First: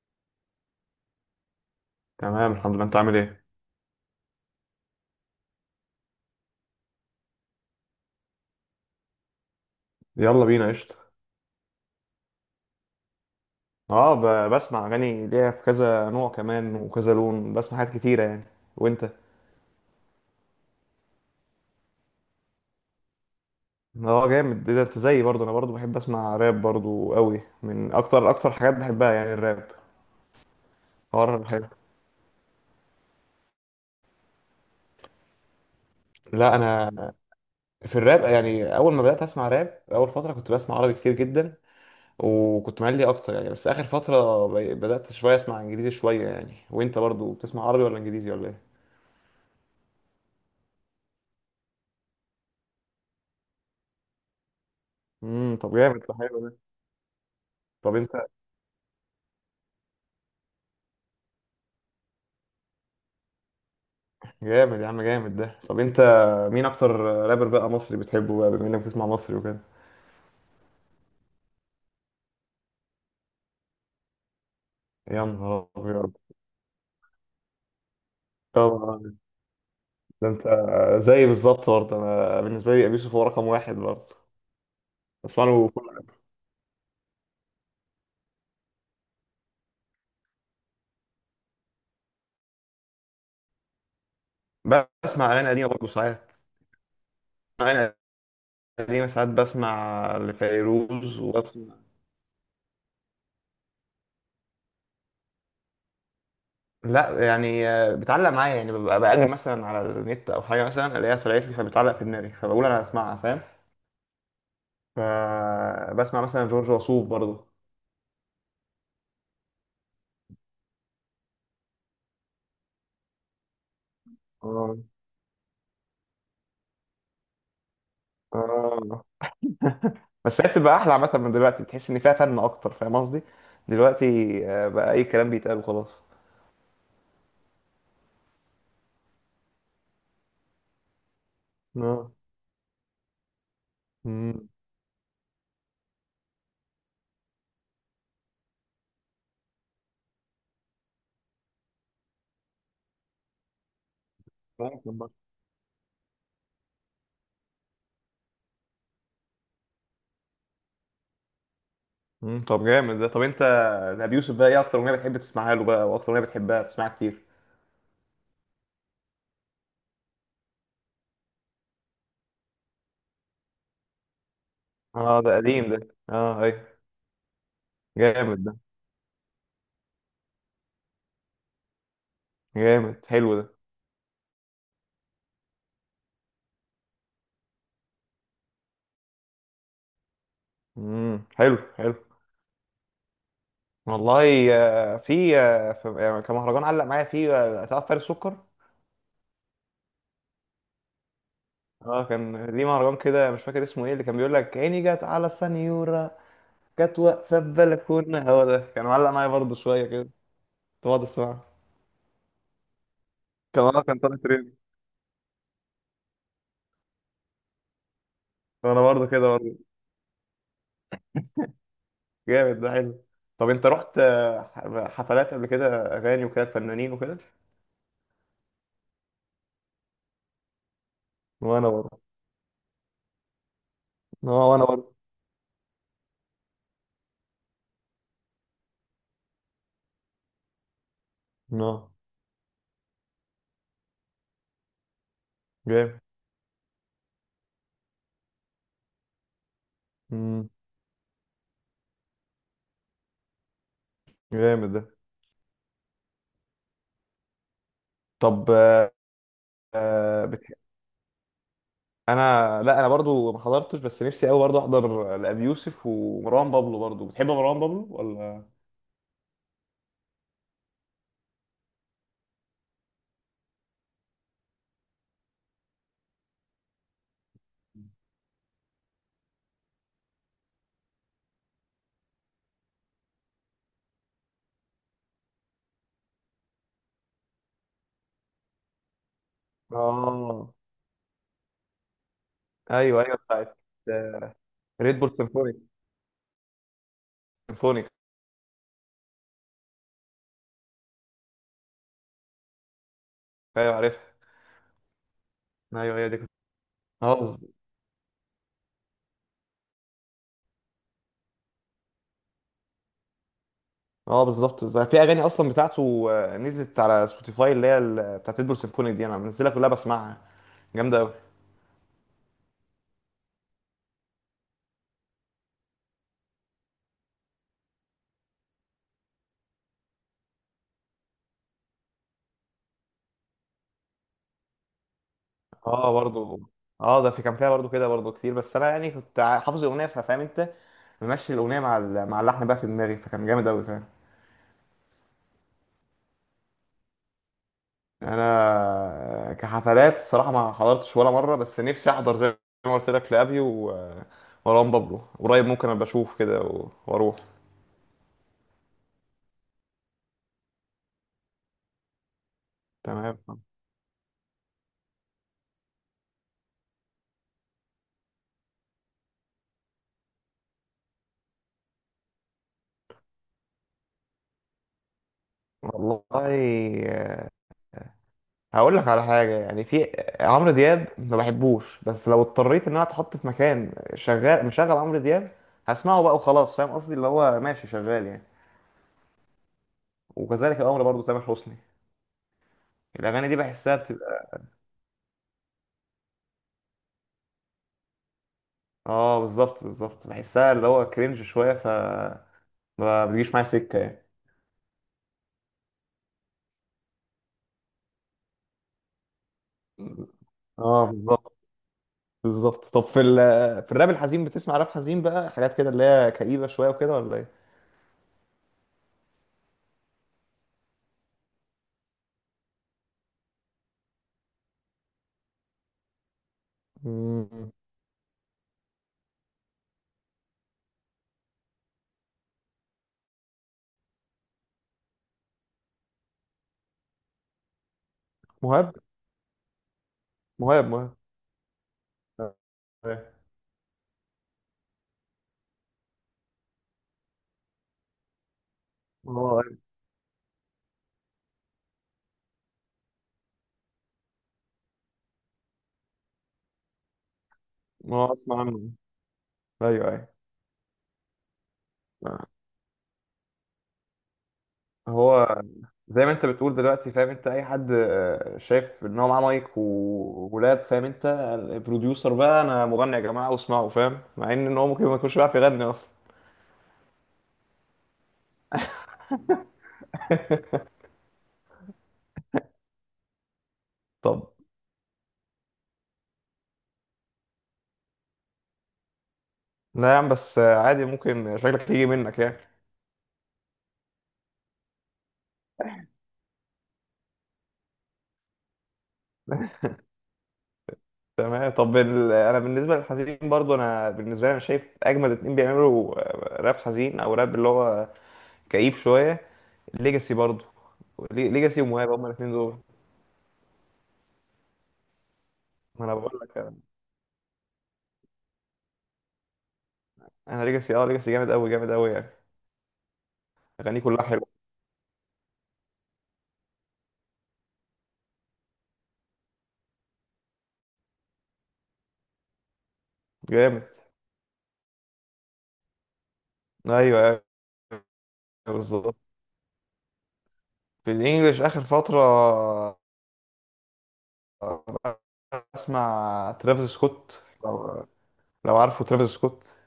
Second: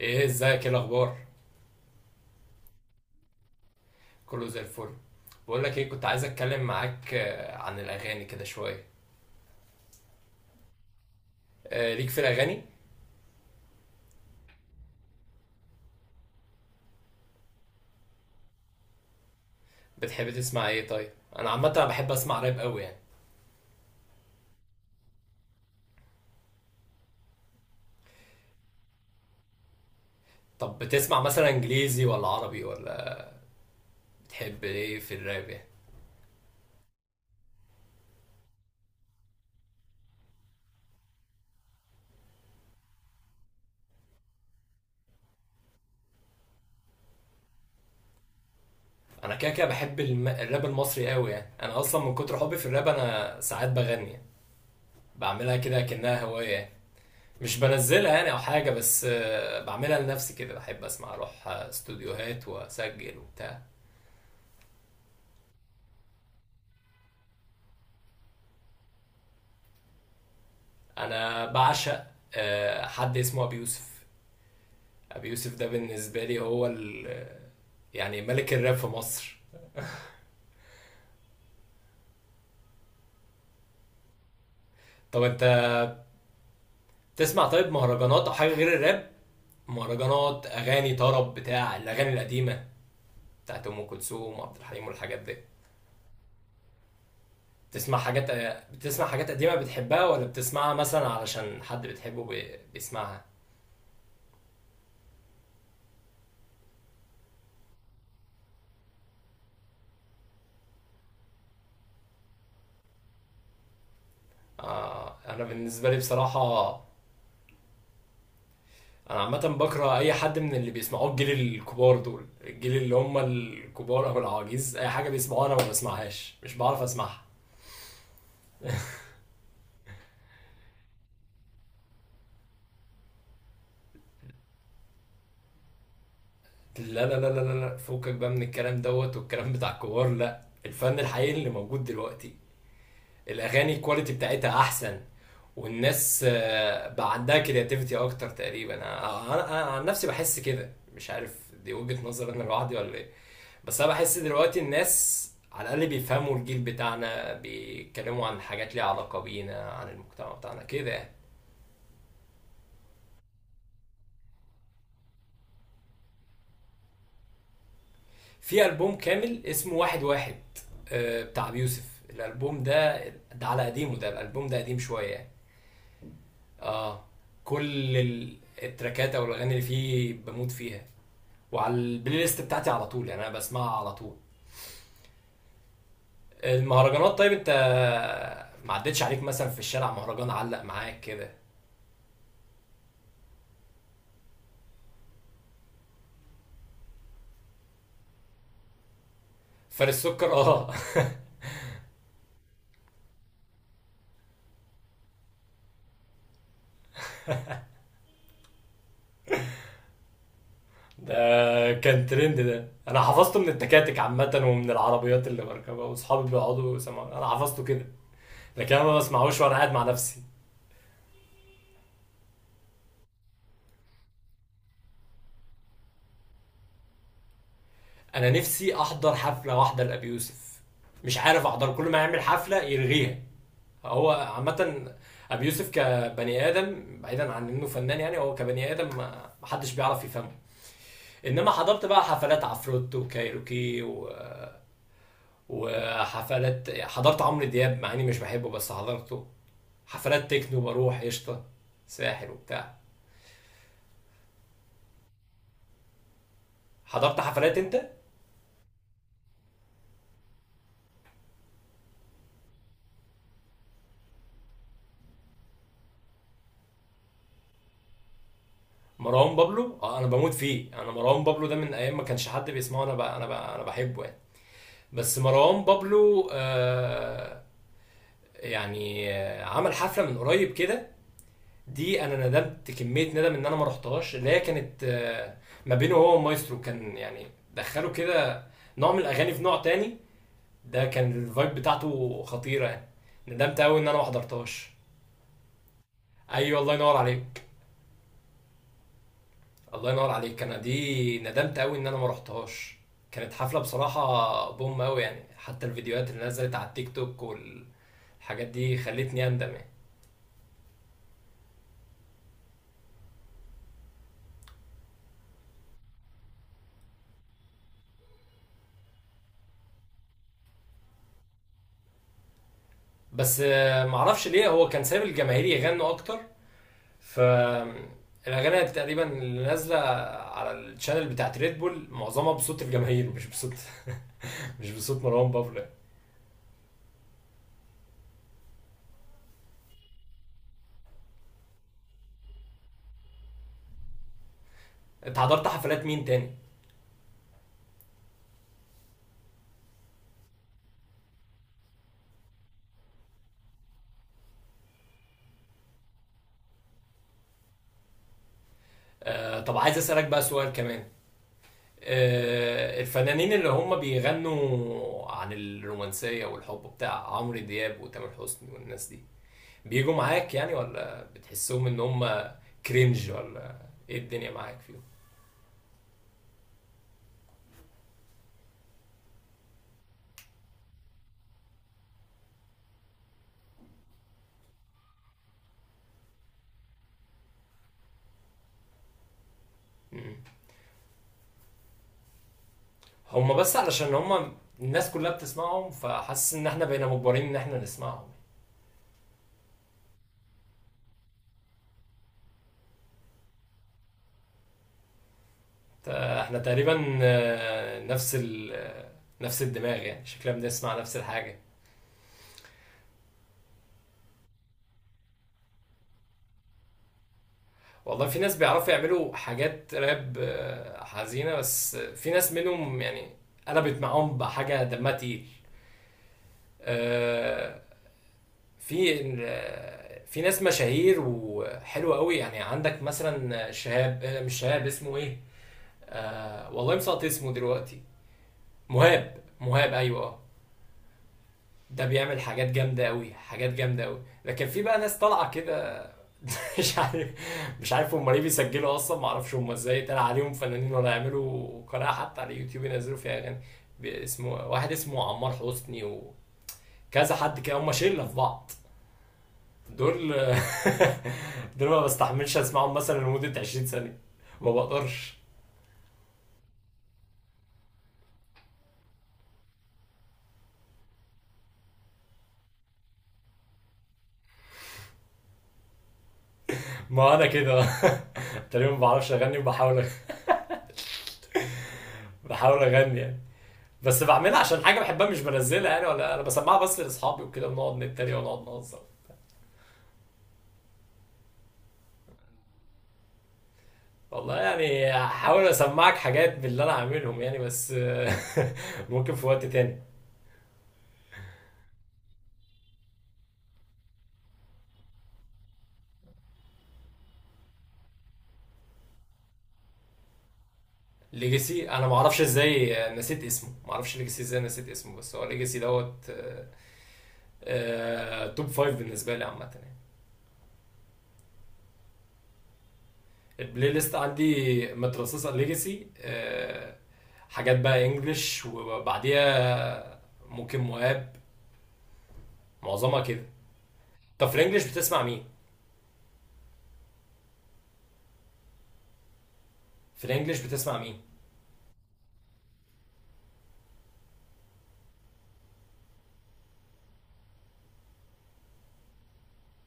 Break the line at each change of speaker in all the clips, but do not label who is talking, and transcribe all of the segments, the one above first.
ايه ازيك؟ ايه الاخبار؟
تمام، الحمد لله. انت عامل ايه؟
كله زي الفل. بقول لك ايه، كنت عايز اتكلم معاك عن الاغاني كده شويه.
يلا بينا قشطة.
ليك في الاغاني؟
اه، بسمع اغاني ليها في كذا نوع كمان وكذا لون، بسمع حاجات كتيرة يعني. وانت؟
بتحب تسمع ايه طيب؟ انا عامه بحب اسمع راب قوي يعني.
اه، جامد، ايه ده. انت زيي برضه، انا برضه بحب اسمع راب برضه قوي، من اكتر اكتر حاجات بحبها يعني الراب.
طب بتسمع
حوار
مثلا
حلو.
انجليزي ولا عربي ولا؟ بتحب ايه في الراب يعني؟
لا، انا. في الراب يعني، اول ما بدات اسمع راب، اول فتره كنت بسمع عربي كتير جدا. وكنت مالي اكتر يعني، بس اخر فتره بدات شويه اسمع انجليزي شويه يعني. وانت برضه بتسمع عربي ولا انجليزي ولا ايه؟
انا كده كده بحب الراب المصري قوي يعني. انا اصلا من كتر حبي في الراب انا ساعات بغني يعني. بعملها
طب،
كده
جامد ده،
كأنها
حلو
هوايه
ده.
يعني. مش
طب انت
بنزلها يعني او حاجه، بس بعملها لنفسي كده، بحب اسمع، اروح استوديوهات واسجل وبتاع.
جامد يا عم، جامد ده. طب انت مين اكتر رابر بقى مصري بتحبه بقى، بما انك بتسمع مصري وكده؟
انا بعشق حد اسمه ابي يوسف.
يا
ابي يوسف ده
نهار ابيض.
بالنسبه لي هو يعني ملك الراب في
طبعا.
مصر.
ده انت زي بالظبط برضه. انا بالنسبه لي ابي يوسف هو رقم واحد برضه.
طب انت
بسمع له كل.
تسمع طيب مهرجانات او حاجه غير الراب؟ مهرجانات، اغاني طرب، بتاع الاغاني القديمه، بتاعت ام كلثوم وعبد الحليم والحاجات
بسمع
دي؟
اغاني قديمه برضه ساعات، اغاني
بتسمع حاجات، بتسمع
قديمه، ساعات
حاجات قديمه بتحبها،
بسمع
ولا بتسمعها مثلا
لفيروز
علشان
وبسمع.
حد بتحبه بيسمعها؟
لا، يعني بتعلق معايا يعني. ببقى بقلب مثلا على النت او حاجه، مثلا الاقيها طلعت لي فبتعلق في دماغي، فبقول انا هسمعها، فاهم.
آه، انا بالنسبه لي
فبسمع
بصراحه،
مثلا جورج وسوف برضه.
انا عامه بكره اي حد من اللي بيسمعوه الجيل الكبار دول، الجيل اللي هم الكبار او العواجيز،
اه،
اي حاجه بيسمعوها انا ما بسمعهاش، مش بعرف اسمعها.
اه، بس هي بتبقى احلى عامه من دلوقتي، بتحس ان فيها فن اكتر، فاهم قصدي. دلوقتي بقى اي كلام بيتقال وخلاص.
لا لا لا لا لا لا، فكك بقى من الكلام دوت والكلام بتاع الكبار، لا، الفن الحقيقي اللي موجود
اه.
دلوقتي، الاغاني الكواليتي
مم.
بتاعتها احسن، والناس بقى عندها كرياتيفيتي اكتر تقريبا. أنا عن نفسي بحس كده، مش عارف دي وجهة نظر انا لوحدي ولا ايه؟ بس انا بحس دلوقتي
ممكن
الناس
برضه.
على الاقل بيفهموا الجيل بتاعنا، بيتكلموا عن حاجات ليها علاقه بينا، عن المجتمع بتاعنا كده يعني.
طب، جامد ده. طب انت، ابي يوسف بقى، ايه اكتر اغنيه بتحب تسمعها له بقى، واكتر اغنيه بتحبها بتسمعها كتير؟
في البوم كامل اسمه واحد واحد، بتاع بيوسف. الالبوم ده، ده على قديمه، ده الالبوم ده قديم شويه
اه،
يعني.
ده قديم ده، اه، اي.
اه، كل
جامد ده.
التراكات او الاغاني اللي فيه بموت فيها، وعلى البلاي ليست بتاعتي على
جامد
طول يعني،
حلو
انا
ده.
بسمعها على طول. المهرجانات، طيب انت ما عدتش عليك مثلا في الشارع مهرجان علق معاك كده؟
حلو، حلو. والله. كان مهرجان علق معايا فيه. تعرف فارس سكر؟
فارس السكر، اه
اه، كان ليه مهرجان كده، مش فاكر اسمه ايه، اللي كان بيقول لك: عيني جت على السنيوره. كانت واقفة في بلكونة، هو ده كان معلق معايا برضه شوية كده، كنت بقعد
ده
اسمعه.
كان ترند، ده انا حفظته من
كان اه
التكاتك
كان طالع
عامه
ترند.
ومن العربيات اللي بركبها واصحابي بيقعدوا يسمعوا، انا حفظته كده، لكن
وانا
انا ما
برضه كده
بسمعوش وانا
برضه.
قاعد مع نفسي.
جامد ده، حلو. طب انت رحت حفلات قبل كده؟ اغاني وكده، فنانين وكده.
انا نفسي احضر حفله واحده لابي يوسف، مش عارف
وانا
احضر، كل ما
برضه
يعمل حفله يلغيها. هو
اه وانا
عامه،
برضه
ابي يوسف كبني ادم، بعيدا عن انه فنان يعني، هو كبني ادم ما حدش بيعرف يفهمه. انما حضرت
اه،
بقى حفلات عفروت وكايروكي و...
جامد.
وحفلات، حضرت عمرو دياب مع اني مش بحبه بس حضرته، حفلات
امم
تكنو بروح قشطه، ساحل وبتاع.
جامد ده.
حضرت حفلات انت؟
طب، آه، بتح... لا، انا برضه ما حضرتش، بس نفسي قوي برضه احضر لابي يوسف. ومروان بابلو برضه، بتحب مروان بابلو ولا؟
مروان بابلو، اه انا بموت فيه، انا مروان بابلو ده من ايام ما كانش حد بيسمعه انا بحبه يعني. بس مروان بابلو آه، يعني آه عمل حفله من قريب كده، دي انا ندمت كميه ندم ان انا ما رحتهاش، اللي هي كانت آه، ما بينه هو ومايسترو كان يعني، دخلوا كده نوع من الاغاني في نوع تاني،
اه،
ده كان الفايب بتاعته خطيره يعني.
ايوه، ايوه، بتاعت
ندمت قوي ان انا ما حضرتهاش.
ريد بول سيمفونيك.
ايوه، الله ينور عليك.
سيمفونيك.
الله ينور عليك، انا دي ندمت قوي ان انا ما رحتهاش. كانت حفله
ايوه، عارف.
بصراحه بوم قوي يعني، حتى
ايوه، هي
الفيديوهات
دي
اللي
كنت
نزلت على التيك توك
اه
والحاجات دي خلتني اندم يعني.
اه، بالظبط، بالظبط. في اغاني اصلا بتاعته نزلت على سبوتيفاي، اللي هي بتاعت ديدبول سيمفوني دي، انا منزلها كلها بسمعها. جامده قوي.
بس معرفش ليه هو كان سايب الجماهير يغنوا اكتر، ف الاغاني تقريبا اللي نازله على الشانل بتاعت ريد بول معظمها بصوت الجماهير، مش بصوت مش بصوت مروان بابلو يعني.
اه، برضو. اه، ده، في كان فيها برضو كده برضو كتير، بس انا يعني كنت حافظ الاغنيه، فاهم انت. ممشي الاغنيه مع اللحن بقى في دماغي، فكان جامد قوي، فاهم.
انت حضرت حفلات مين تاني؟
انا كحفلات الصراحه ما حضرتش ولا مره، بس نفسي احضر زي ما قلت لك لابي ومروان بابلو. قريب ممكن ابقى اشوف كده واروح.
طب عايز اسالك بقى سؤال كمان.
تمام.
الفنانين اللي هم بيغنوا عن الرومانسية والحب، بتاع عمرو دياب وتامر حسني والناس دي، بيجوا معاك يعني ولا بتحسهم ان هم كرينج، ولا ايه الدنيا معاك فيهم؟
والله هقول لك على حاجه يعني. في عمرو دياب، ما بحبوش، بس لو اضطريت ان انا اتحط في مكان شغال مشغل عمرو دياب، هسمعه بقى وخلاص، فاهم قصدي، اللي هو ماشي شغال يعني.
مم.
وكذلك الامر برضو تامر حسني. الاغاني
هم
دي
بس
بحسها
علشان
بتبقى.
هم الناس كلها بتسمعهم، فحاسس ان احنا بقينا مجبرين ان احنا نسمعهم.
اه، بالظبط، بالظبط، بحسها اللي هو كرنج شويه، ما بيجيش معايا سكه يعني.
احنا تقريبا نفس ال آه، نفس الدماغ يعني، شكلنا بنسمع
اه،
نفس
بالظبط،
الحاجة.
بالظبط. طب، في الراب الحزين، بتسمع راب حزين بقى، حاجات كده اللي هي كئيبه شويه وكده، ولا ايه؟
والله في ناس بيعرفوا يعملوا حاجات راب حزينة، بس في ناس منهم يعني قلبت معاهم بحاجة دمها تقيل.
مم.
آه، في في ناس مشاهير وحلوة قوي يعني، عندك مثلا شهاب، مش شهاب، اسمه ايه، والله مسقط اسمه دلوقتي.
مهاب،
مهاب، مهاب، ايوه اه.
مهاب، مهاب،
ده بيعمل حاجات جامدة قوي، حاجات جامدة قوي، لكن في بقى ناس طالعة كده مش عارف، مش عارف هم ليه بيسجلوا اصلا، ما اعرفش هم
اه.
ازاي طلع عليهم فنانين ولا يعملوا قناه حتى على اليوتيوب ينزلوا فيها اغاني. اسمه واحد اسمه عمار حسني وكذا حد كده، هم شله
ما
في
اسمع
بعض
عنه. ايوه، ايوه.
دول دول ما
آه.
بستحملش اسمعهم مثلا لمده 20 سنه، ما بقدرش.
هو زي ما انت بتقول دلوقتي، فاهم انت. اي حد شايف ان هو معاه مايك ولاب، فاهم انت. البروديوسر بقى، انا مغني يا جماعه واسمعوا، فاهم، مع ان هو ممكن ما يكونش بيعرف يغني اصلا.
ما انا كده تقريبا ما بعرفش اغني، وبحاول، بحاول اغني يعني، بس
طب،
بعملها عشان حاجه بحبها، مش بنزلها يعني ولا انا بسمعها، بس لاصحابي وكده ونقعد نتريق ونقعد نهزر.
لا يا عم، بس عادي، ممكن شكلك يجي منك يعني.
والله يعني هحاول اسمعك حاجات باللي انا عاملهم يعني بس ممكن في وقت تاني.
تمام. طب، انا بالنسبه للحزين برضو، انا بالنسبه لي انا شايف اجمد اتنين بيعملوا راب حزين او راب اللي هو كئيب شويه. ليجاسي برضو. ليجاسي
ليجاسي، انا
ومهاب
ما
هما
اعرفش
الاثنين دول.
ازاي نسيت اسمه، ما اعرفش ليجاسي ازاي نسيت اسمه، بس هو ليجاسي
ما انا
دوت
بقول لك.
توب فايف بالنسبه لي عامه يعني.
انا ليجاسي جامد قوي، جامد قوي يعني.
البلاي
اغانيه
ليست
كلها حلوه.
عندي مترصصه ليجاسي، حاجات بقى انجلش، وبعديها ممكن مواب، معظمها كده.
جامد.
طب في الانجليش بتسمع مين؟
ايوه، أيوة، بالظبط.
في الانجليش بتسمع
في
مين؟
الانجليش اخر فتره، بسمع ترافيس سكوت، لو عارفه ترافيس سكوت.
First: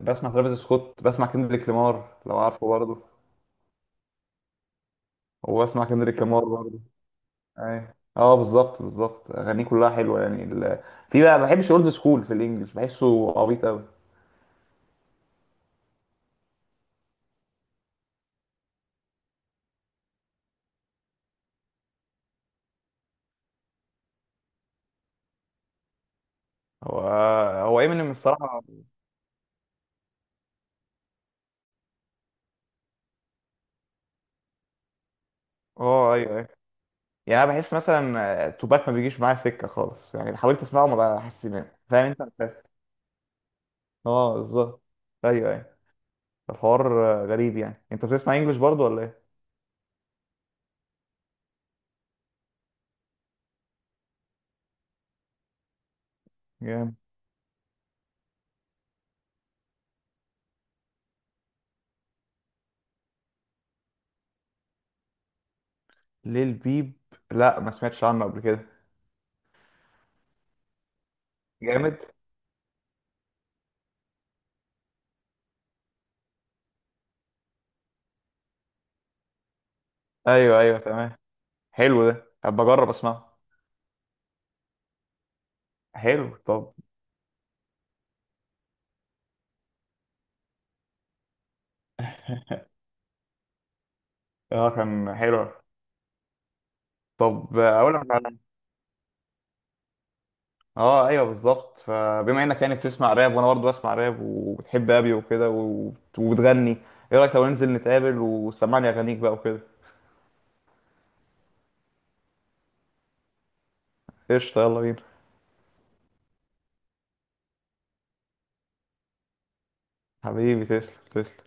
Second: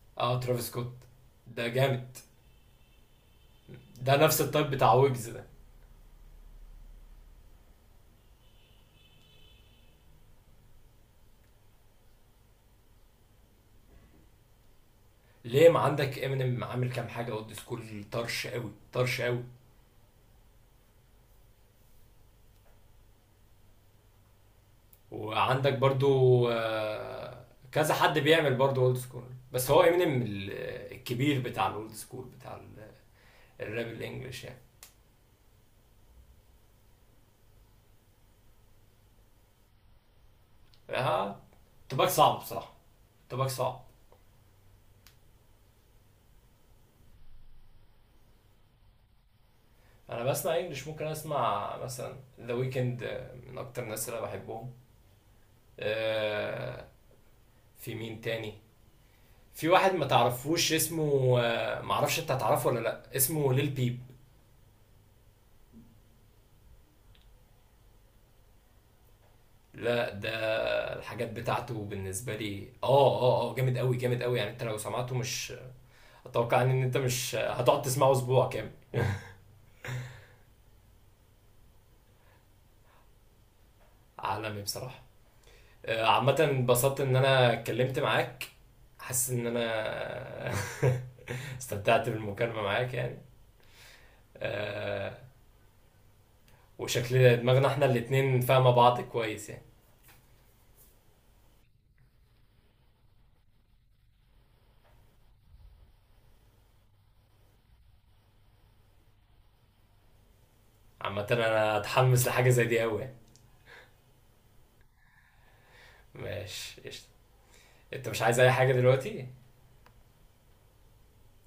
بسمع
اه
ترافيس
ترافيس سكوت
سكوت، بسمع
ده
كندريك
جامد،
لامار لو عارفه برضه.
ده نفس التايب بتاع ويجز ده.
وبسمع كندريك لامار برضه. ايوه، اه، بالظبط، بالظبط. اغانيه كلها حلوه يعني. في بقى ما بحبش اولد سكول في الانجليش، بحسه عبيط قوي.
ليه، ما عندك امينيم عامل كام حاجه اولد سكول طرش قوي طرش قوي، وعندك برضو
هو هو
كذا
ايمينيم
حد بيعمل
الصراحه.
برضو اولد سكول، بس هو امينيم الكبير بتاع الاولد سكول بتاع الراب الانجليش يعني.
اه، ايوه، ايوه. يعني انا بحس مثلا توباك ما بيجيش معايا سكه خالص يعني، حاولت اسمعه ما
ها،
بحس،
تباك
فاهم
صعب
انت.
بصراحه، تباك صعب.
اه، بالظبط، ايوه، ايوه. الحوار غريب يعني. انت بتسمع انجلش برضو ولا ايه؟
انا بسمع انجليش، ممكن اسمع مثلا ذا ويكند، من اكتر الناس اللي أنا بحبهم. آه،
جامد.
في مين تاني؟ في واحد ما تعرفوش اسمه، معرفش انت هتعرفه ولا لا، اسمه ليل بيب.
ليه البيب. لا، ما سمعتش عنه قبل كده.
لا ده الحاجات بتاعته
جامد.
بالنسبة لي اه، اه اه جامد قوي، جامد قوي يعني، انت لو سمعته مش، اتوقع ان انت مش هتقعد تسمعه اسبوع كامل.
ايوه، ايوه، تمام. حلو ده، هبقى اجرب اسمعه.
عالمي بصراحة.
حلو،
عامة
طب.
انبسطت ان انا اتكلمت معاك، حاسس ان انا استمتعت بالمكالمة معاك يعني.
اه،
آه،
كان حلو.
وشكل
طب،
دماغنا احنا
اقول لك على.
الاتنين فاهمة بعض كويس يعني.
اه، ايوه، بالظبط. فبما انك يعني بتسمع راب، وانا برضو بسمع راب، وبتحب ابي وكده، وبتغني. ايه رايك لو ننزل نتقابل، وسمعني اغانيك بقى وكده؟
عامة انا اتحمس لحاجة زي دي قوي يعني.
قشطه، يلا بينا.
ماشي قشطة. انت مش عايز اي حاجة دلوقتي؟
حبيبي، تسلم، تسلم.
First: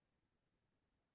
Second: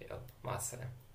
يلا مع السلامة.